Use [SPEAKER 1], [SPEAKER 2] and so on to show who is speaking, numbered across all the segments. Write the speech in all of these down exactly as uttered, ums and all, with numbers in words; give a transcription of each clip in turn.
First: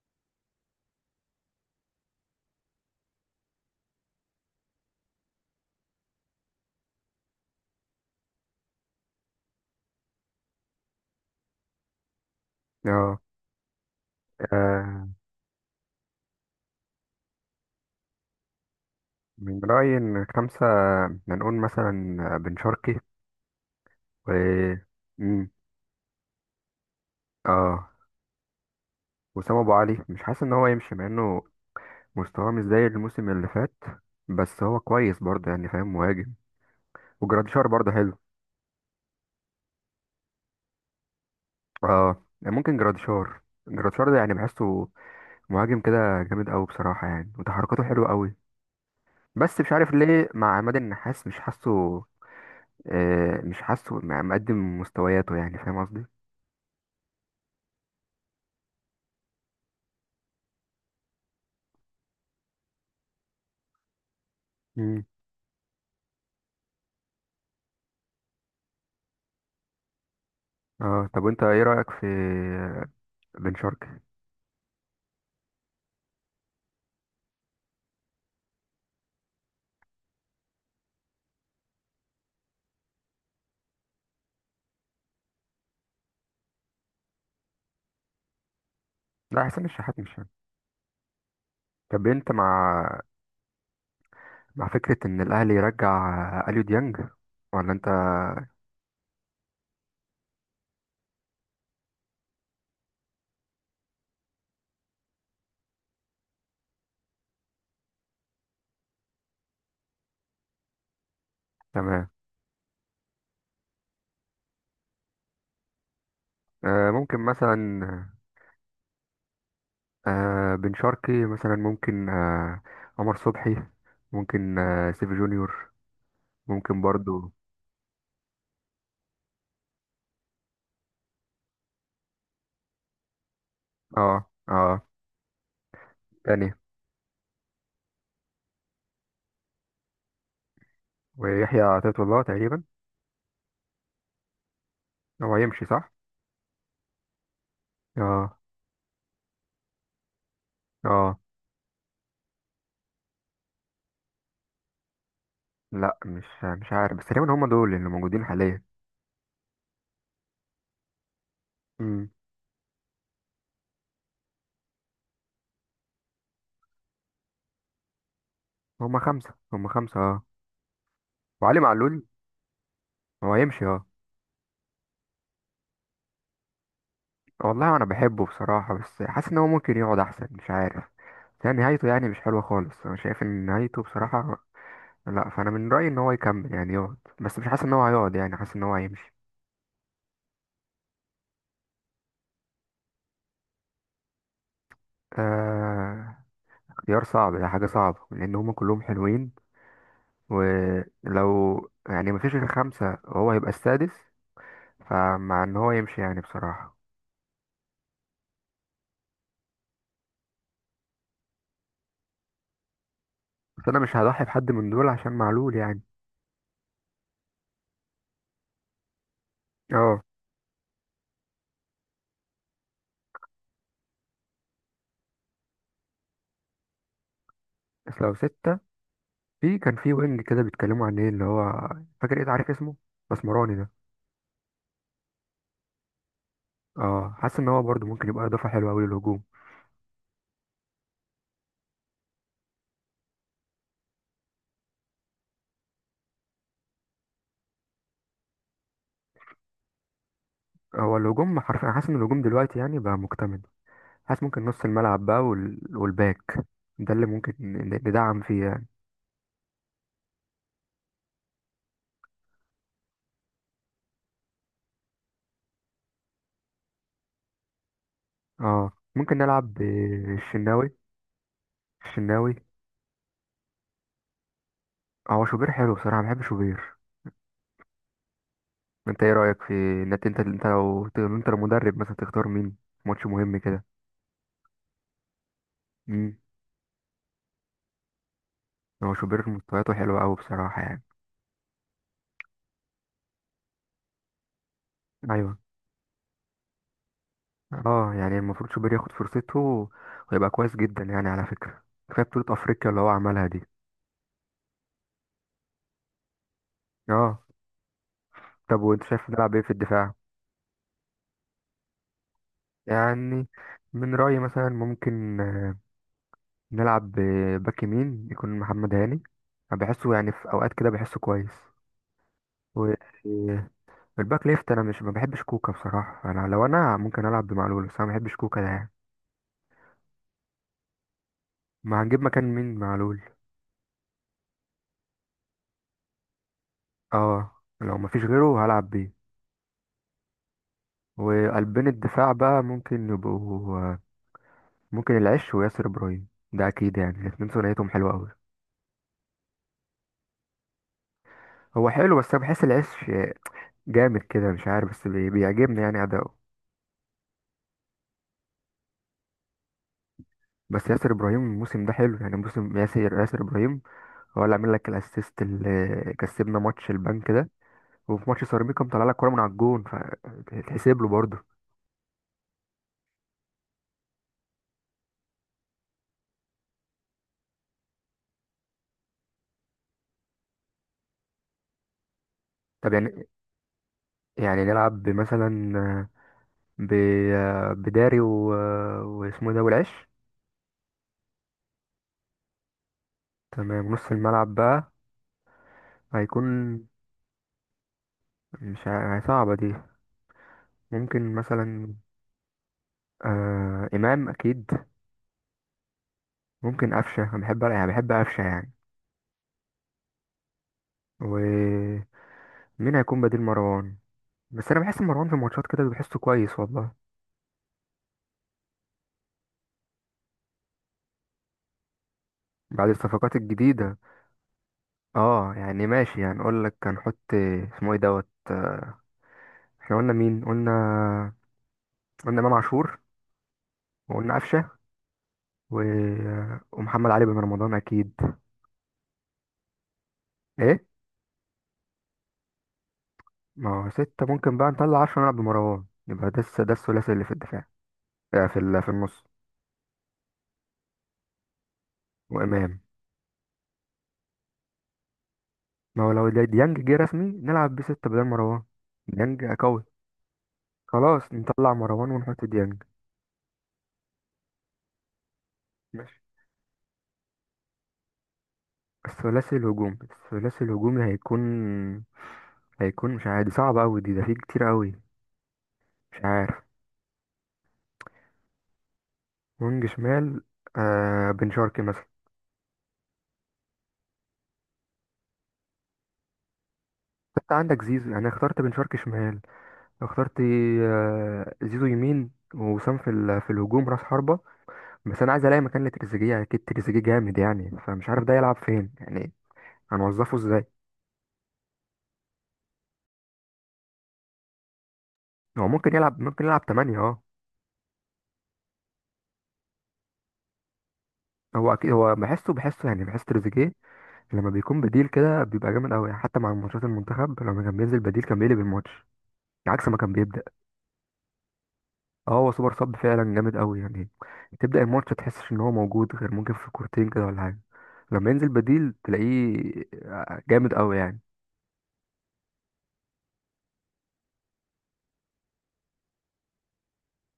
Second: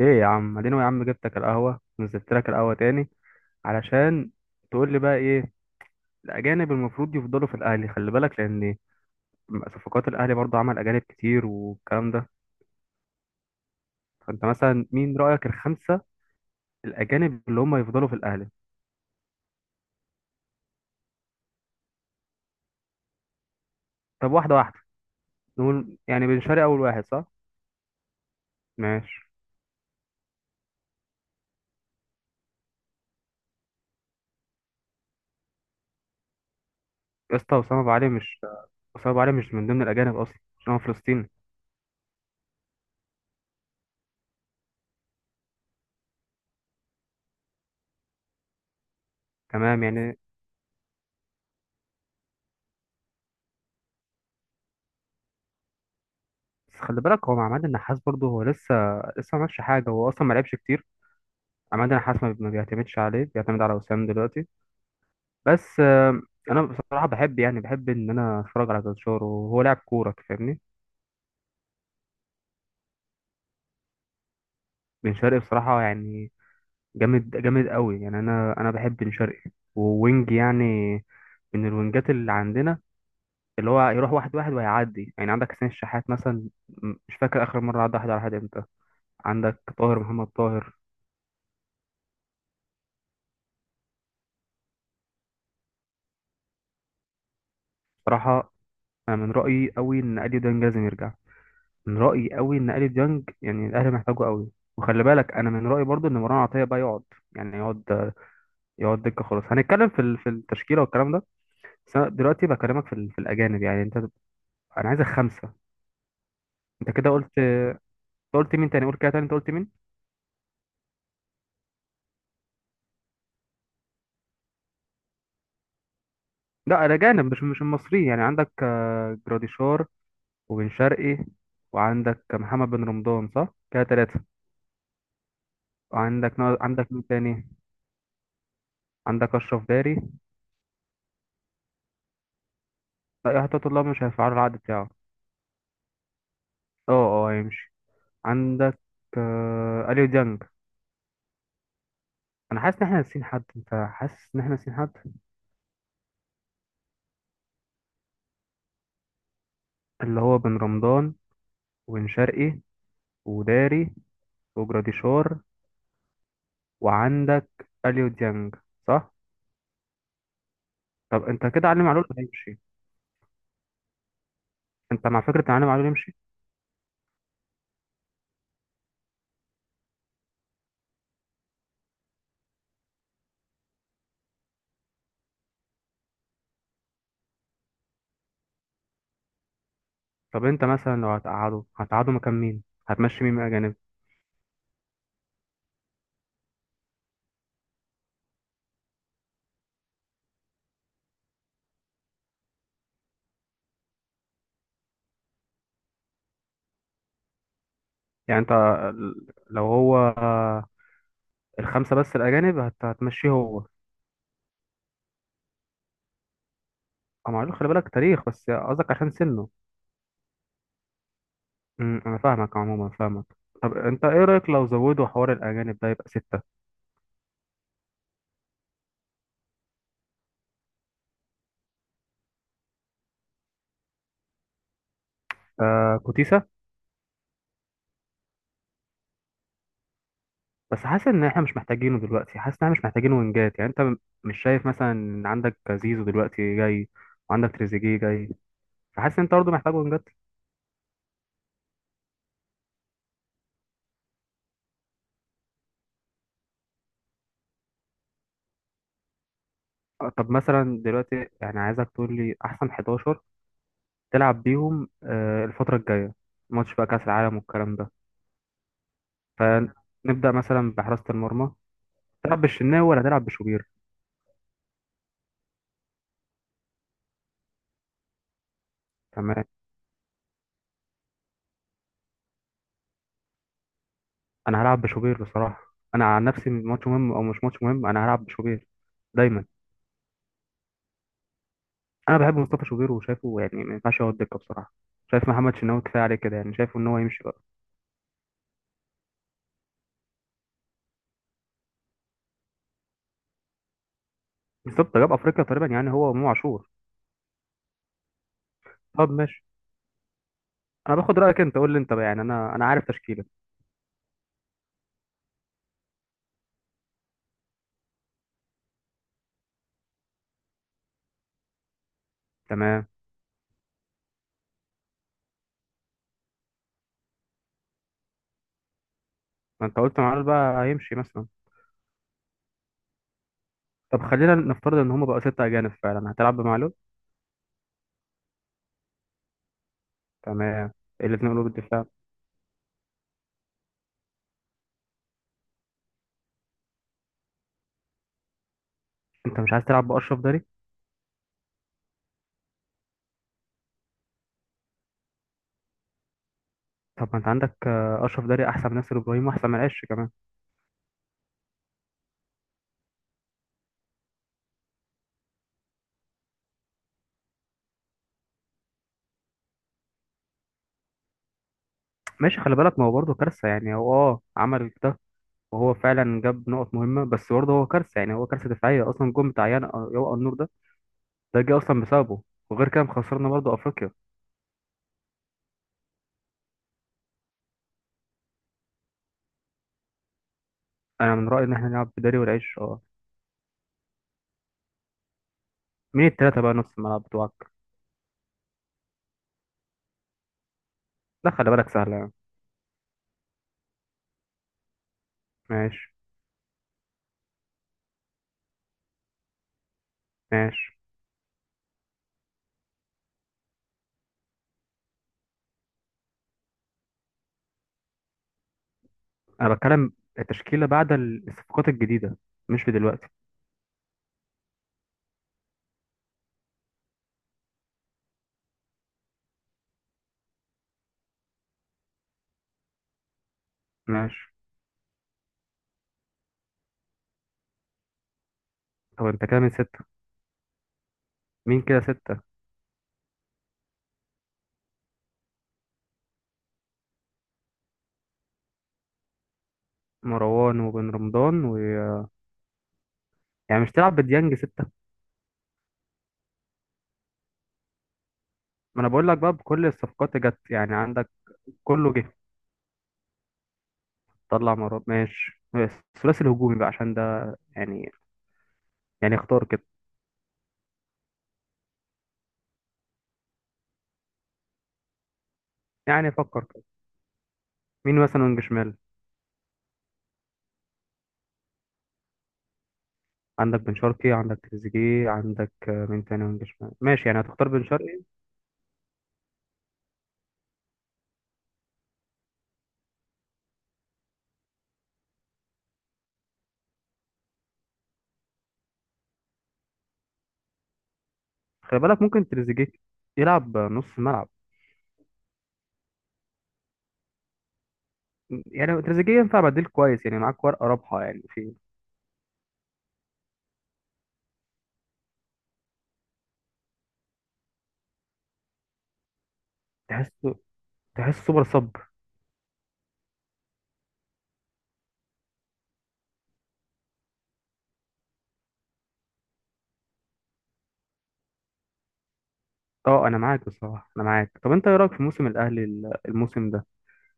[SPEAKER 1] ايه يا عم، اديني يا عم. جبتك القهوه، نزلت لك القهوه تاني علشان تقول لي بقى ايه الاجانب المفروض يفضلوا في الاهلي. خلي بالك، لان صفقات الاهلي برضو عمل اجانب كتير والكلام ده.
[SPEAKER 2] اه،
[SPEAKER 1] فانت مثلا
[SPEAKER 2] آه،
[SPEAKER 1] مين رايك الخمسه الاجانب اللي هم يفضلوا في الاهلي؟
[SPEAKER 2] من رأيي إن خمسة، هنقول مثلا بن شرقي، و
[SPEAKER 1] طب واحده واحده،
[SPEAKER 2] مم.
[SPEAKER 1] نقول يعني بن شرقي اول واحد صح؟
[SPEAKER 2] اه
[SPEAKER 1] ماشي.
[SPEAKER 2] وسام أبو علي مش حاسس إن هو يمشي، مع إنه مستواه مش زي الموسم اللي فات، بس هو كويس برضه، يعني فاهم، مهاجم.
[SPEAKER 1] يا اسطى،
[SPEAKER 2] وجراديشار
[SPEAKER 1] اسامه
[SPEAKER 2] برضه
[SPEAKER 1] ابو علي
[SPEAKER 2] حلو.
[SPEAKER 1] مش، اسامه ابو علي مش من ضمن الاجانب اصلا عشان هو فلسطيني.
[SPEAKER 2] اه ممكن جراديشار. جراديشار ده يعني بحسه مهاجم كده جامد أوي بصراحة، يعني وتحركاته حلوة أوي، بس مش
[SPEAKER 1] تمام
[SPEAKER 2] عارف
[SPEAKER 1] يعني.
[SPEAKER 2] ليه مع عماد النحاس مش حاسه. آه مش حاسه مقدم مستوياته، يعني فاهم قصدي؟
[SPEAKER 1] بس خلي بالك هو مع عماد النحاس برضه هو لسه لسه ما عملش حاجه، هو اصلا ما لعبش كتير. عماد النحاس ما ما بيعتمدش عليه، بيعتمد على وسام دلوقتي. بس آه، انا بصراحه بحب، يعني بحب ان انا اتفرج على جلشار وهو لاعب كوره، فاهمني؟
[SPEAKER 2] اه طب وانت ايه رأيك في بن شرقي؟
[SPEAKER 1] بن شرقي بصراحه يعني جامد جامد قوي يعني. انا انا بحب بن شرقي ووينج يعني، من الوينجات اللي عندنا، اللي هو يروح واحد واحد وهيعدي. يعني عندك حسين الشحات مثلا م- مش فاكر اخر مره عدى واحد على واحد امتى.
[SPEAKER 2] لا،
[SPEAKER 1] عندك
[SPEAKER 2] حسين الشحات
[SPEAKER 1] طاهر
[SPEAKER 2] مش
[SPEAKER 1] محمد
[SPEAKER 2] يعني.
[SPEAKER 1] طاهر.
[SPEAKER 2] طب انت مع مع فكرة ان الاهلي يرجع اليو ديانج، ولا انت؟
[SPEAKER 1] بصراحه انا من رايي قوي ان اديو ده لازم يرجع، من رأيي قوي ان اليو ديانج يعني الاهلي محتاجه قوي. وخلي بالك انا من رأيي برضو ان مروان عطية بقى يقعد، يعني يقعد، يقعد دكة. خلاص هنتكلم في ال- في التشكيلة والكلام ده. بس
[SPEAKER 2] تمام.
[SPEAKER 1] انا دلوقتي بكلمك في ال- في الاجانب، يعني انت، انا عايزك خمسة.
[SPEAKER 2] آه
[SPEAKER 1] انت كده
[SPEAKER 2] ممكن
[SPEAKER 1] قلت، أنت
[SPEAKER 2] مثلا
[SPEAKER 1] قلت مين تاني؟ قول كده تاني، انت قلت مين؟
[SPEAKER 2] آه بن شرقي مثلا ممكن، آه عمر صبحي ممكن، آه سيف جونيور ممكن
[SPEAKER 1] لا الاجانب،
[SPEAKER 2] برضو.
[SPEAKER 1] مش مش المصريين. يعني عندك آه، جراديشار وبن شرقي، وعندك محمد بن رمضان، صح كده
[SPEAKER 2] اه
[SPEAKER 1] ثلاثة.
[SPEAKER 2] اه
[SPEAKER 1] وعندك
[SPEAKER 2] تاني
[SPEAKER 1] نا- عندك مين تاني؟ عندك اشرف داري.
[SPEAKER 2] ويحيى عطية الله تقريبا.
[SPEAKER 1] لا، يا حتى الله مش هيفعلوا العقد بتاعه.
[SPEAKER 2] هو هيمشي صح؟
[SPEAKER 1] اه. اه هيمشي.
[SPEAKER 2] اه
[SPEAKER 1] عندك آه، اليو ديانج.
[SPEAKER 2] اه.
[SPEAKER 1] انا حاسس ان احنا ناسيين حد، انت حاسس ان احنا ناسيين حد؟
[SPEAKER 2] لا، مش مش عارف بس تقريبا هم دول اللي موجودين حاليا.
[SPEAKER 1] اللي هو بن رمضان وبن
[SPEAKER 2] امم
[SPEAKER 1] شرقي وداري وجراديشار، وعندك اليو ديانج.
[SPEAKER 2] هم
[SPEAKER 1] صح.
[SPEAKER 2] خمسة، هم خمسة. اه،
[SPEAKER 1] طب انت
[SPEAKER 2] وعلي
[SPEAKER 1] كده علي
[SPEAKER 2] معلول
[SPEAKER 1] معلول هيمشي؟
[SPEAKER 2] هو يمشي. اه
[SPEAKER 1] انت مع فكره ان علي معلول يمشي؟
[SPEAKER 2] والله انا بحبه بصراحة، بس حاسس ان هو ممكن يقعد احسن، مش عارف. يعني نهايته، يعني مش حلوة خالص، انا شايف ان نهايته بصراحة لا، فانا من رأيي ان هو يكمل يعني يقعد، بس مش حاسس ان هو هيقعد، يعني حاسس ان هو هيمشي.
[SPEAKER 1] طب انت مثلا لو هتقعده، هتقعده مكان مين؟ هتمشي مين من الاجانب؟
[SPEAKER 2] آه اختيار صعب ده، حاجة صعبة لان هما كلهم حلوين، ولو يعني مفيش غير خمسة وهو هيبقى السادس، فمع ان هو يمشي يعني بصراحة.
[SPEAKER 1] يعني انت ال- لو هو آه، الخمسه بس الاجانب، هت- هتمشيه هو؟
[SPEAKER 2] بس انا مش هضحي بحد من دول عشان معلول يعني.
[SPEAKER 1] أه معلول، خلي بالك تاريخ. بس قصدك عشان سنه؟
[SPEAKER 2] اه
[SPEAKER 1] أمم، انا فاهمك، عموما فاهمك. طب انت ايه رايك لو زودوا حوار الاجانب ده يبقى سته؟
[SPEAKER 2] بس لو ستة، في كان في وينج كده بيتكلموا عن ايه اللي هو، فاكر ايه، عارف اسمه، مسمراني ده.
[SPEAKER 1] آه كوتيسا؟
[SPEAKER 2] اه حاسس ان هو برضه ممكن يبقى اضافه حلوه قوي للهجوم.
[SPEAKER 1] بس حاسس ان احنا مش محتاجينه دلوقتي، حاسس ان احنا مش محتاجين وينجات. يعني انت م- مش شايف مثلا ان عندك زيزو دلوقتي جاي، وعندك تريزيجيه جاي؟ فحاسس ان انت برضه محتاج وينجات.
[SPEAKER 2] هو الهجوم حرفيا، حاسس ان الهجوم دلوقتي يعني بقى مكتمل. حاسس ممكن نص الملعب بقى، وال... والباك، ده اللي ممكن ن- ندعم فيه يعني.
[SPEAKER 1] آه، طب مثلا دلوقتي يعني عايزك تقول لي احسن احدعشر تلعب بيهم آه الفتره الجايه، ماتش بقى كاس العالم والكلام ده.
[SPEAKER 2] اه ممكن نلعب
[SPEAKER 1] فنبدا مثلا
[SPEAKER 2] بالشناوي.
[SPEAKER 1] بحراسه المرمى،
[SPEAKER 2] الشناوي.
[SPEAKER 1] تلعب بالشناوي ولا تلعب بشوبير؟
[SPEAKER 2] هو شوبير حلو بصراحه، بحب شوبير. انت ايه رايك
[SPEAKER 1] تمام.
[SPEAKER 2] في ان انت، انت انت لو لو انت المدرب مثلا، تختار مين ماتش مهم كده؟
[SPEAKER 1] انا هلعب بشوبير بصراحه. انا
[SPEAKER 2] امم
[SPEAKER 1] عن نفسي، ماتش مهم او مش ماتش مهم، انا هلعب بشوبير
[SPEAKER 2] هو شوبير
[SPEAKER 1] دايما.
[SPEAKER 2] مستوياته حلوه قوي بصراحه يعني.
[SPEAKER 1] انا بحب مصطفى شوبير وشايفه يعني ما ينفعش يقعد دكه بصراحه. شايف
[SPEAKER 2] ايوه،
[SPEAKER 1] محمد شناوي كفايه عليه كده، يعني شايفه ان هو يمشي بقى.
[SPEAKER 2] اه يعني المفروض شوبير ياخد فرصته ويبقى كويس جدا، يعني على فكرة كفاية بطولة افريقيا اللي هو عملها دي.
[SPEAKER 1] بالظبط، جاب افريقيا تقريبا، يعني هو وامام عاشور.
[SPEAKER 2] اه طب وانت شايف
[SPEAKER 1] طب
[SPEAKER 2] نلعب ايه
[SPEAKER 1] ماشي،
[SPEAKER 2] في الدفاع؟
[SPEAKER 1] انا باخد رايك. انت قول لي انت بقى، يعني انا انا عارف تشكيله.
[SPEAKER 2] يعني من رأيي مثلا ممكن، آه، نلعب باك يمين يكون محمد هاني، أنا بحسه يعني في اوقات كده بحسه كويس.
[SPEAKER 1] تمام.
[SPEAKER 2] والباك ليفت، انا مش، ما بحبش كوكا بصراحة، انا لو انا ممكن العب بمعلول، بس انا ما بحبش كوكا ده يعني.
[SPEAKER 1] ما انت قلت معلول بقى هيمشي مثلا.
[SPEAKER 2] ما هنجيب مكان مين معلول؟
[SPEAKER 1] طب خلينا نفترض ان هما بقوا سته اجانب فعلا، هتلعب بمعلول؟
[SPEAKER 2] اه، لو ما فيش غيره هلعب بيه.
[SPEAKER 1] تمام. الاثنين قلوب
[SPEAKER 2] وقلبين
[SPEAKER 1] الدفاع،
[SPEAKER 2] الدفاع بقى ممكن يبقوا، آه، ممكن العش وياسر ابراهيم، ده اكيد يعني الاتنين ثنائيتهم حلوه قوي.
[SPEAKER 1] انت مش عايز تلعب باشرف داري؟
[SPEAKER 2] هو حلو بس انا بحس العش جامد كده، مش عارف بس بي- بيعجبني يعني اداؤه.
[SPEAKER 1] طب ما انت عندك آه، اشرف داري احسن من ياسر ابراهيم، واحسن من عش كمان.
[SPEAKER 2] بس ياسر ابراهيم الموسم ده حلو، يعني موسم ياسر ياسر ابراهيم، هو اللي عامل لك الاسيست اللي كسبنا ماتش البنك ده، وفي ماتش سيراميكا مطلع لك كوره من على الجون فتحسب له برضه.
[SPEAKER 1] ماشي، خلي بالك ما هو برضه كارثة. يعني هو اه، عمل ده، وهو فعلا جاب نقط مهمة، بس برضه هو كارثة يعني. هو كارثة دفاعية أصلا. جون بتاع يان- يوقع النور ده، ده جه أصلا بسببه. وغير
[SPEAKER 2] طب
[SPEAKER 1] كده
[SPEAKER 2] يعني،
[SPEAKER 1] خسرنا برضه أفريقيا.
[SPEAKER 2] يعني نلعب مثلا ب بداري و... واسمه إيه ده، والعش.
[SPEAKER 1] أنا من رأيي إن إحنا نلعب بداري والعيش، اه.
[SPEAKER 2] تمام. نص الملعب بقى
[SPEAKER 1] مين التلاتة بقى
[SPEAKER 2] هيكون،
[SPEAKER 1] نص الملعب بتوعك؟
[SPEAKER 2] مش ع- صعبة دي، ممكن
[SPEAKER 1] لا خلي بالك
[SPEAKER 2] مثلا،
[SPEAKER 1] سهلة يعني.
[SPEAKER 2] آه إمام أكيد،
[SPEAKER 1] ماشي
[SPEAKER 2] ممكن قفشة، أنا بحب يعني بحب قفشة يعني.
[SPEAKER 1] ماشي
[SPEAKER 2] ومين هيكون بديل مروان؟ بس أنا بحس مروان في الماتشات كده بحسه كويس والله.
[SPEAKER 1] أنا بتكلم التشكيلة بعد الصفقات الجديدة، مش
[SPEAKER 2] بعد
[SPEAKER 1] في دلوقتي.
[SPEAKER 2] الصفقات الجديدة، اه يعني ماشي يعني أقول لك هنحط، اسمه ايه دوت آه، احنا قلنا مين؟ قلنا قلنا إمام عاشور، وقلنا
[SPEAKER 1] ماشي.
[SPEAKER 2] قفشة، و... آه، ومحمد علي بن رمضان أكيد.
[SPEAKER 1] طب أنت كده من ستة،
[SPEAKER 2] ايه؟
[SPEAKER 1] مين كده ستة؟
[SPEAKER 2] ما هو ستة، ممكن بقى نطلع عشرة نلعب بمروان، يبقى ده الس- ده الثلاثي اللي في الدفاع، آه، في ال- في النص.
[SPEAKER 1] مروان وبن رمضان و،
[SPEAKER 2] وإمام.
[SPEAKER 1] يعني مش تلعب بديانج ستة؟
[SPEAKER 2] ما هو لو دي- ديانج جه رسمي نلعب بستة بدل مروان.
[SPEAKER 1] ما أنا بقول لك
[SPEAKER 2] ديانج
[SPEAKER 1] بقى
[SPEAKER 2] قوي،
[SPEAKER 1] بكل الصفقات اللي جت يعني،
[SPEAKER 2] خلاص
[SPEAKER 1] عندك
[SPEAKER 2] نطلع مروان
[SPEAKER 1] كله جه.
[SPEAKER 2] ونحط ديانج.
[SPEAKER 1] طلع مراد، ماشي.
[SPEAKER 2] ماشي.
[SPEAKER 1] الثلاثي الهجومي بقى، عشان ده يعني يعني
[SPEAKER 2] الثلاثي
[SPEAKER 1] اختار كده،
[SPEAKER 2] الهجوم الثلاثي الهجومي هيكون، هيكون مش عادي، صعب أوي دي، ده فيه كتير أوي. مش
[SPEAKER 1] يعني
[SPEAKER 2] عارف.
[SPEAKER 1] فكر كده. مين مثلا وينج شمال؟
[SPEAKER 2] وينج شمال؟ آه بن شرقي مثلا.
[SPEAKER 1] عندك بن شرقي، عندك تريزيجيه، عندك آه، مين تاني وينج شمال؟ ماشي يعني
[SPEAKER 2] انت
[SPEAKER 1] هتختار
[SPEAKER 2] عندك
[SPEAKER 1] بن
[SPEAKER 2] زيزو
[SPEAKER 1] شرقي.
[SPEAKER 2] يعني، اخترت بن شرقي شمال، اخترت، آه زيزو يمين، وسام في ال- في الهجوم راس حربة. بس انا عايز الاقي مكان لتريزيجيه، اكيد تريزيجيه جامد يعني، فمش عارف ده يلعب فين يعني، هنوظفه ازاي؟
[SPEAKER 1] خلي بالك ممكن تريزيجيه يلعب نص ملعب.
[SPEAKER 2] هو ممكن يلعب، ممكن يلعب تمانية. اه
[SPEAKER 1] يعني تريزيجيه ينفع بديل كويس، يعني معاك ورقة رابحة يعني
[SPEAKER 2] هو
[SPEAKER 1] في،
[SPEAKER 2] اكيد، هو بحسه بحسه يعني بحس تريزيجيه لما بيكون بديل كده بيبقى جامد قوي، يعني حتى مع ماتشات المنتخب لما كان بينزل بديل كان بيقلب الماتش عكس ما كان
[SPEAKER 1] تحس،
[SPEAKER 2] بيبدأ.
[SPEAKER 1] تحس سوبر صب.
[SPEAKER 2] اه، هو سوبر صب فعلا جامد قوي يعني. تبدأ الماتش تحسش ان هو موجود، غير ممكن في كورتين كده ولا حاجة، لما ينزل بديل تلاقيه آه، جامد قوي يعني.
[SPEAKER 1] اه انا معاك بصراحة، انا معاك. طب انت ايه رأيك في موسم الاهلي ال- الموسم ده؟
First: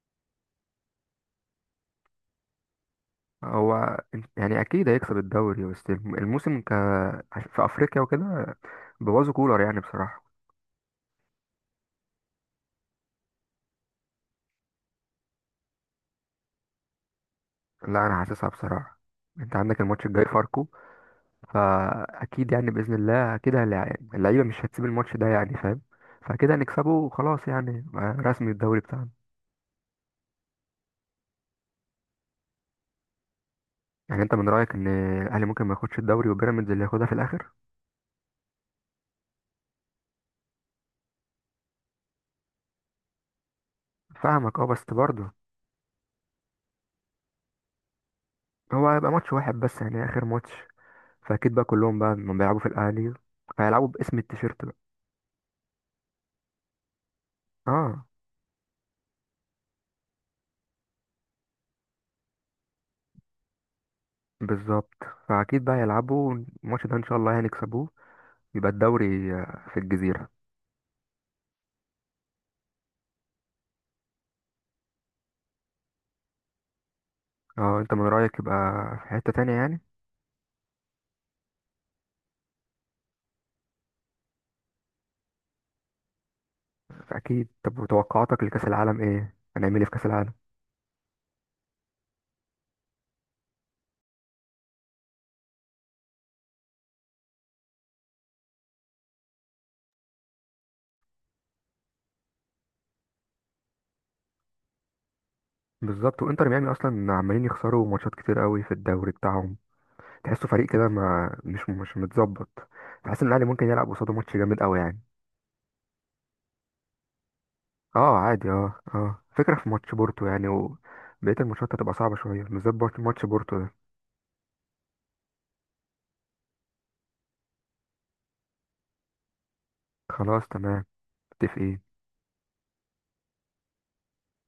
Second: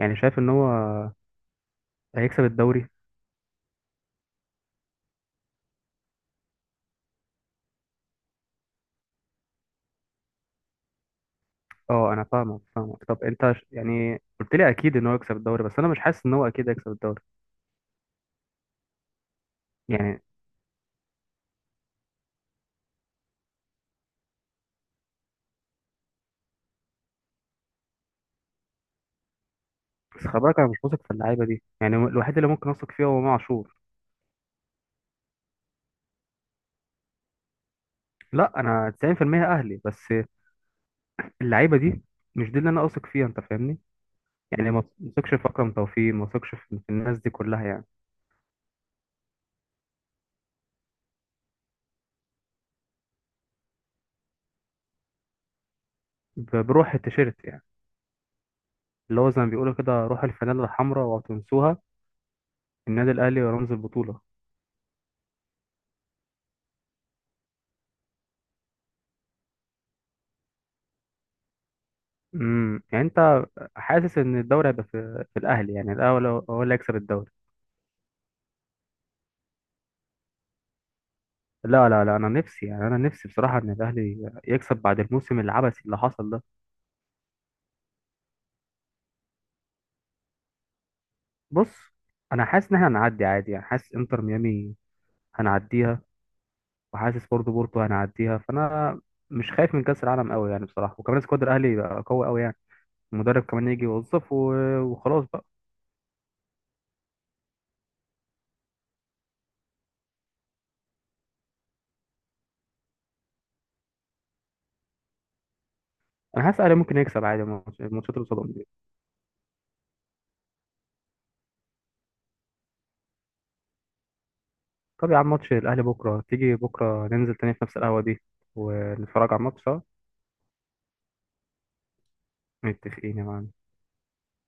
[SPEAKER 1] يعني شايف ان هو هيكسب الدوري؟
[SPEAKER 2] هو يعني اكيد هيكسب الدوري، بس الموسم ك في افريقيا وكده بوظوا كولر يعني بصراحة.
[SPEAKER 1] اه انا فاهمك، فاهمك. طب انت ش- يعني قلت لي اكيد ان هو يكسب الدوري، بس انا مش حاسس ان هو اكيد هيكسب الدوري
[SPEAKER 2] لا، انا حاسسها بصراحة. انت عندك الماتش
[SPEAKER 1] يعني.
[SPEAKER 2] الجاي فاركو، فاكيد يعني باذن الله كده اللع- اللعيبه مش هتسيب الماتش ده يعني فاهم. فكده هنكسبه وخلاص، يعني رسمي الدوري بتاعنا.
[SPEAKER 1] بس خلي بالك انا مش واثق في اللعيبه دي يعني. هو الوحيد اللي ممكن اثق فيه هو امام عاشور.
[SPEAKER 2] يعني انت من رايك ان الاهلي ممكن ما ياخدش الدوري وبيراميدز اللي ياخدها في الاخر؟
[SPEAKER 1] لا انا تسعين في المية اهلي، بس اللعيبه دي مش دي اللي انا اثق فيها، انت فاهمني؟
[SPEAKER 2] فاهمك، اه
[SPEAKER 1] يعني
[SPEAKER 2] بس
[SPEAKER 1] ما
[SPEAKER 2] برضه
[SPEAKER 1] اثقش في اكرم توفيق، ما اثقش في في الناس دي كلها يعني.
[SPEAKER 2] هو هيبقى ماتش واحد بس، يعني اخر ماتش، فاكيد بقى كلهم بقى لما بيلعبوا في الاهلي هيلعبوا باسم التيشيرت بقى.
[SPEAKER 1] ب- بروح التيشيرت يعني،
[SPEAKER 2] اه،
[SPEAKER 1] اللي هو زي ما بيقولوا كده، روح الفانيلا الحمراء وتنسوها. النادي الاهلي رمز البطوله.
[SPEAKER 2] بالظبط، فاكيد بقى يلعبوا الماتش ده ان شاء الله هنكسبوه، يبقى الدوري آه، في الجزيره.
[SPEAKER 1] امم، يعني انت حاسس ان الدوري هيبقى في, في الاهلي يعني الاول؟ هو هو اللي هيكسب الدوري؟
[SPEAKER 2] اه انت من رايك يبقى في حته تانية يعني؟
[SPEAKER 1] لا لا لا، انا نفسي يعني، انا نفسي بصراحه ان الاهلي يكسب بعد الموسم العبثي اللي حصل ده.
[SPEAKER 2] اكيد. طب وتوقعاتك لكاس العالم ايه؟ هنعمل ايه في كاس العالم؟
[SPEAKER 1] بص، انا حاسس ان احنا هنعدي عادي. يعني حاسس انتر ميامي هنعديها، وحاسس برضه بورتو هنعديها. فانا مش خايف من كاس العالم قوي يعني بصراحه. وكمان سكواد الاهلي بقى قوي قوي يعني، المدرب كمان يجي يوظف و- وخلاص بقى.
[SPEAKER 2] بالظبط، وانتر ميامي اصلا عمالين يخسروا ماتشات كتير قوي في الدوري بتاعهم، تحسه فريق كده ما، مش مش متظبط، تحس ان الاهلي ممكن يلعب قصاده ماتش جامد قوي يعني.
[SPEAKER 1] انا حاسس الاهلي ممكن يكسب عادي الماتش-
[SPEAKER 2] اه
[SPEAKER 1] الماتشات اللي
[SPEAKER 2] عادي
[SPEAKER 1] قصادهم دي.
[SPEAKER 2] اه اه فكره في ماتش بورتو يعني، وبقيه الماتشات هتبقى صعبه شويه، بالذات بورت- ماتش بورتو ده.
[SPEAKER 1] طب يا عم، ماتش الاهلي بكره، تيجي بكره ننزل تاني في نفس القهوه دي ونتفرج على الماتش سوا؟
[SPEAKER 2] خلاص، تمام، متفقين.
[SPEAKER 1] متفقين يا معلم.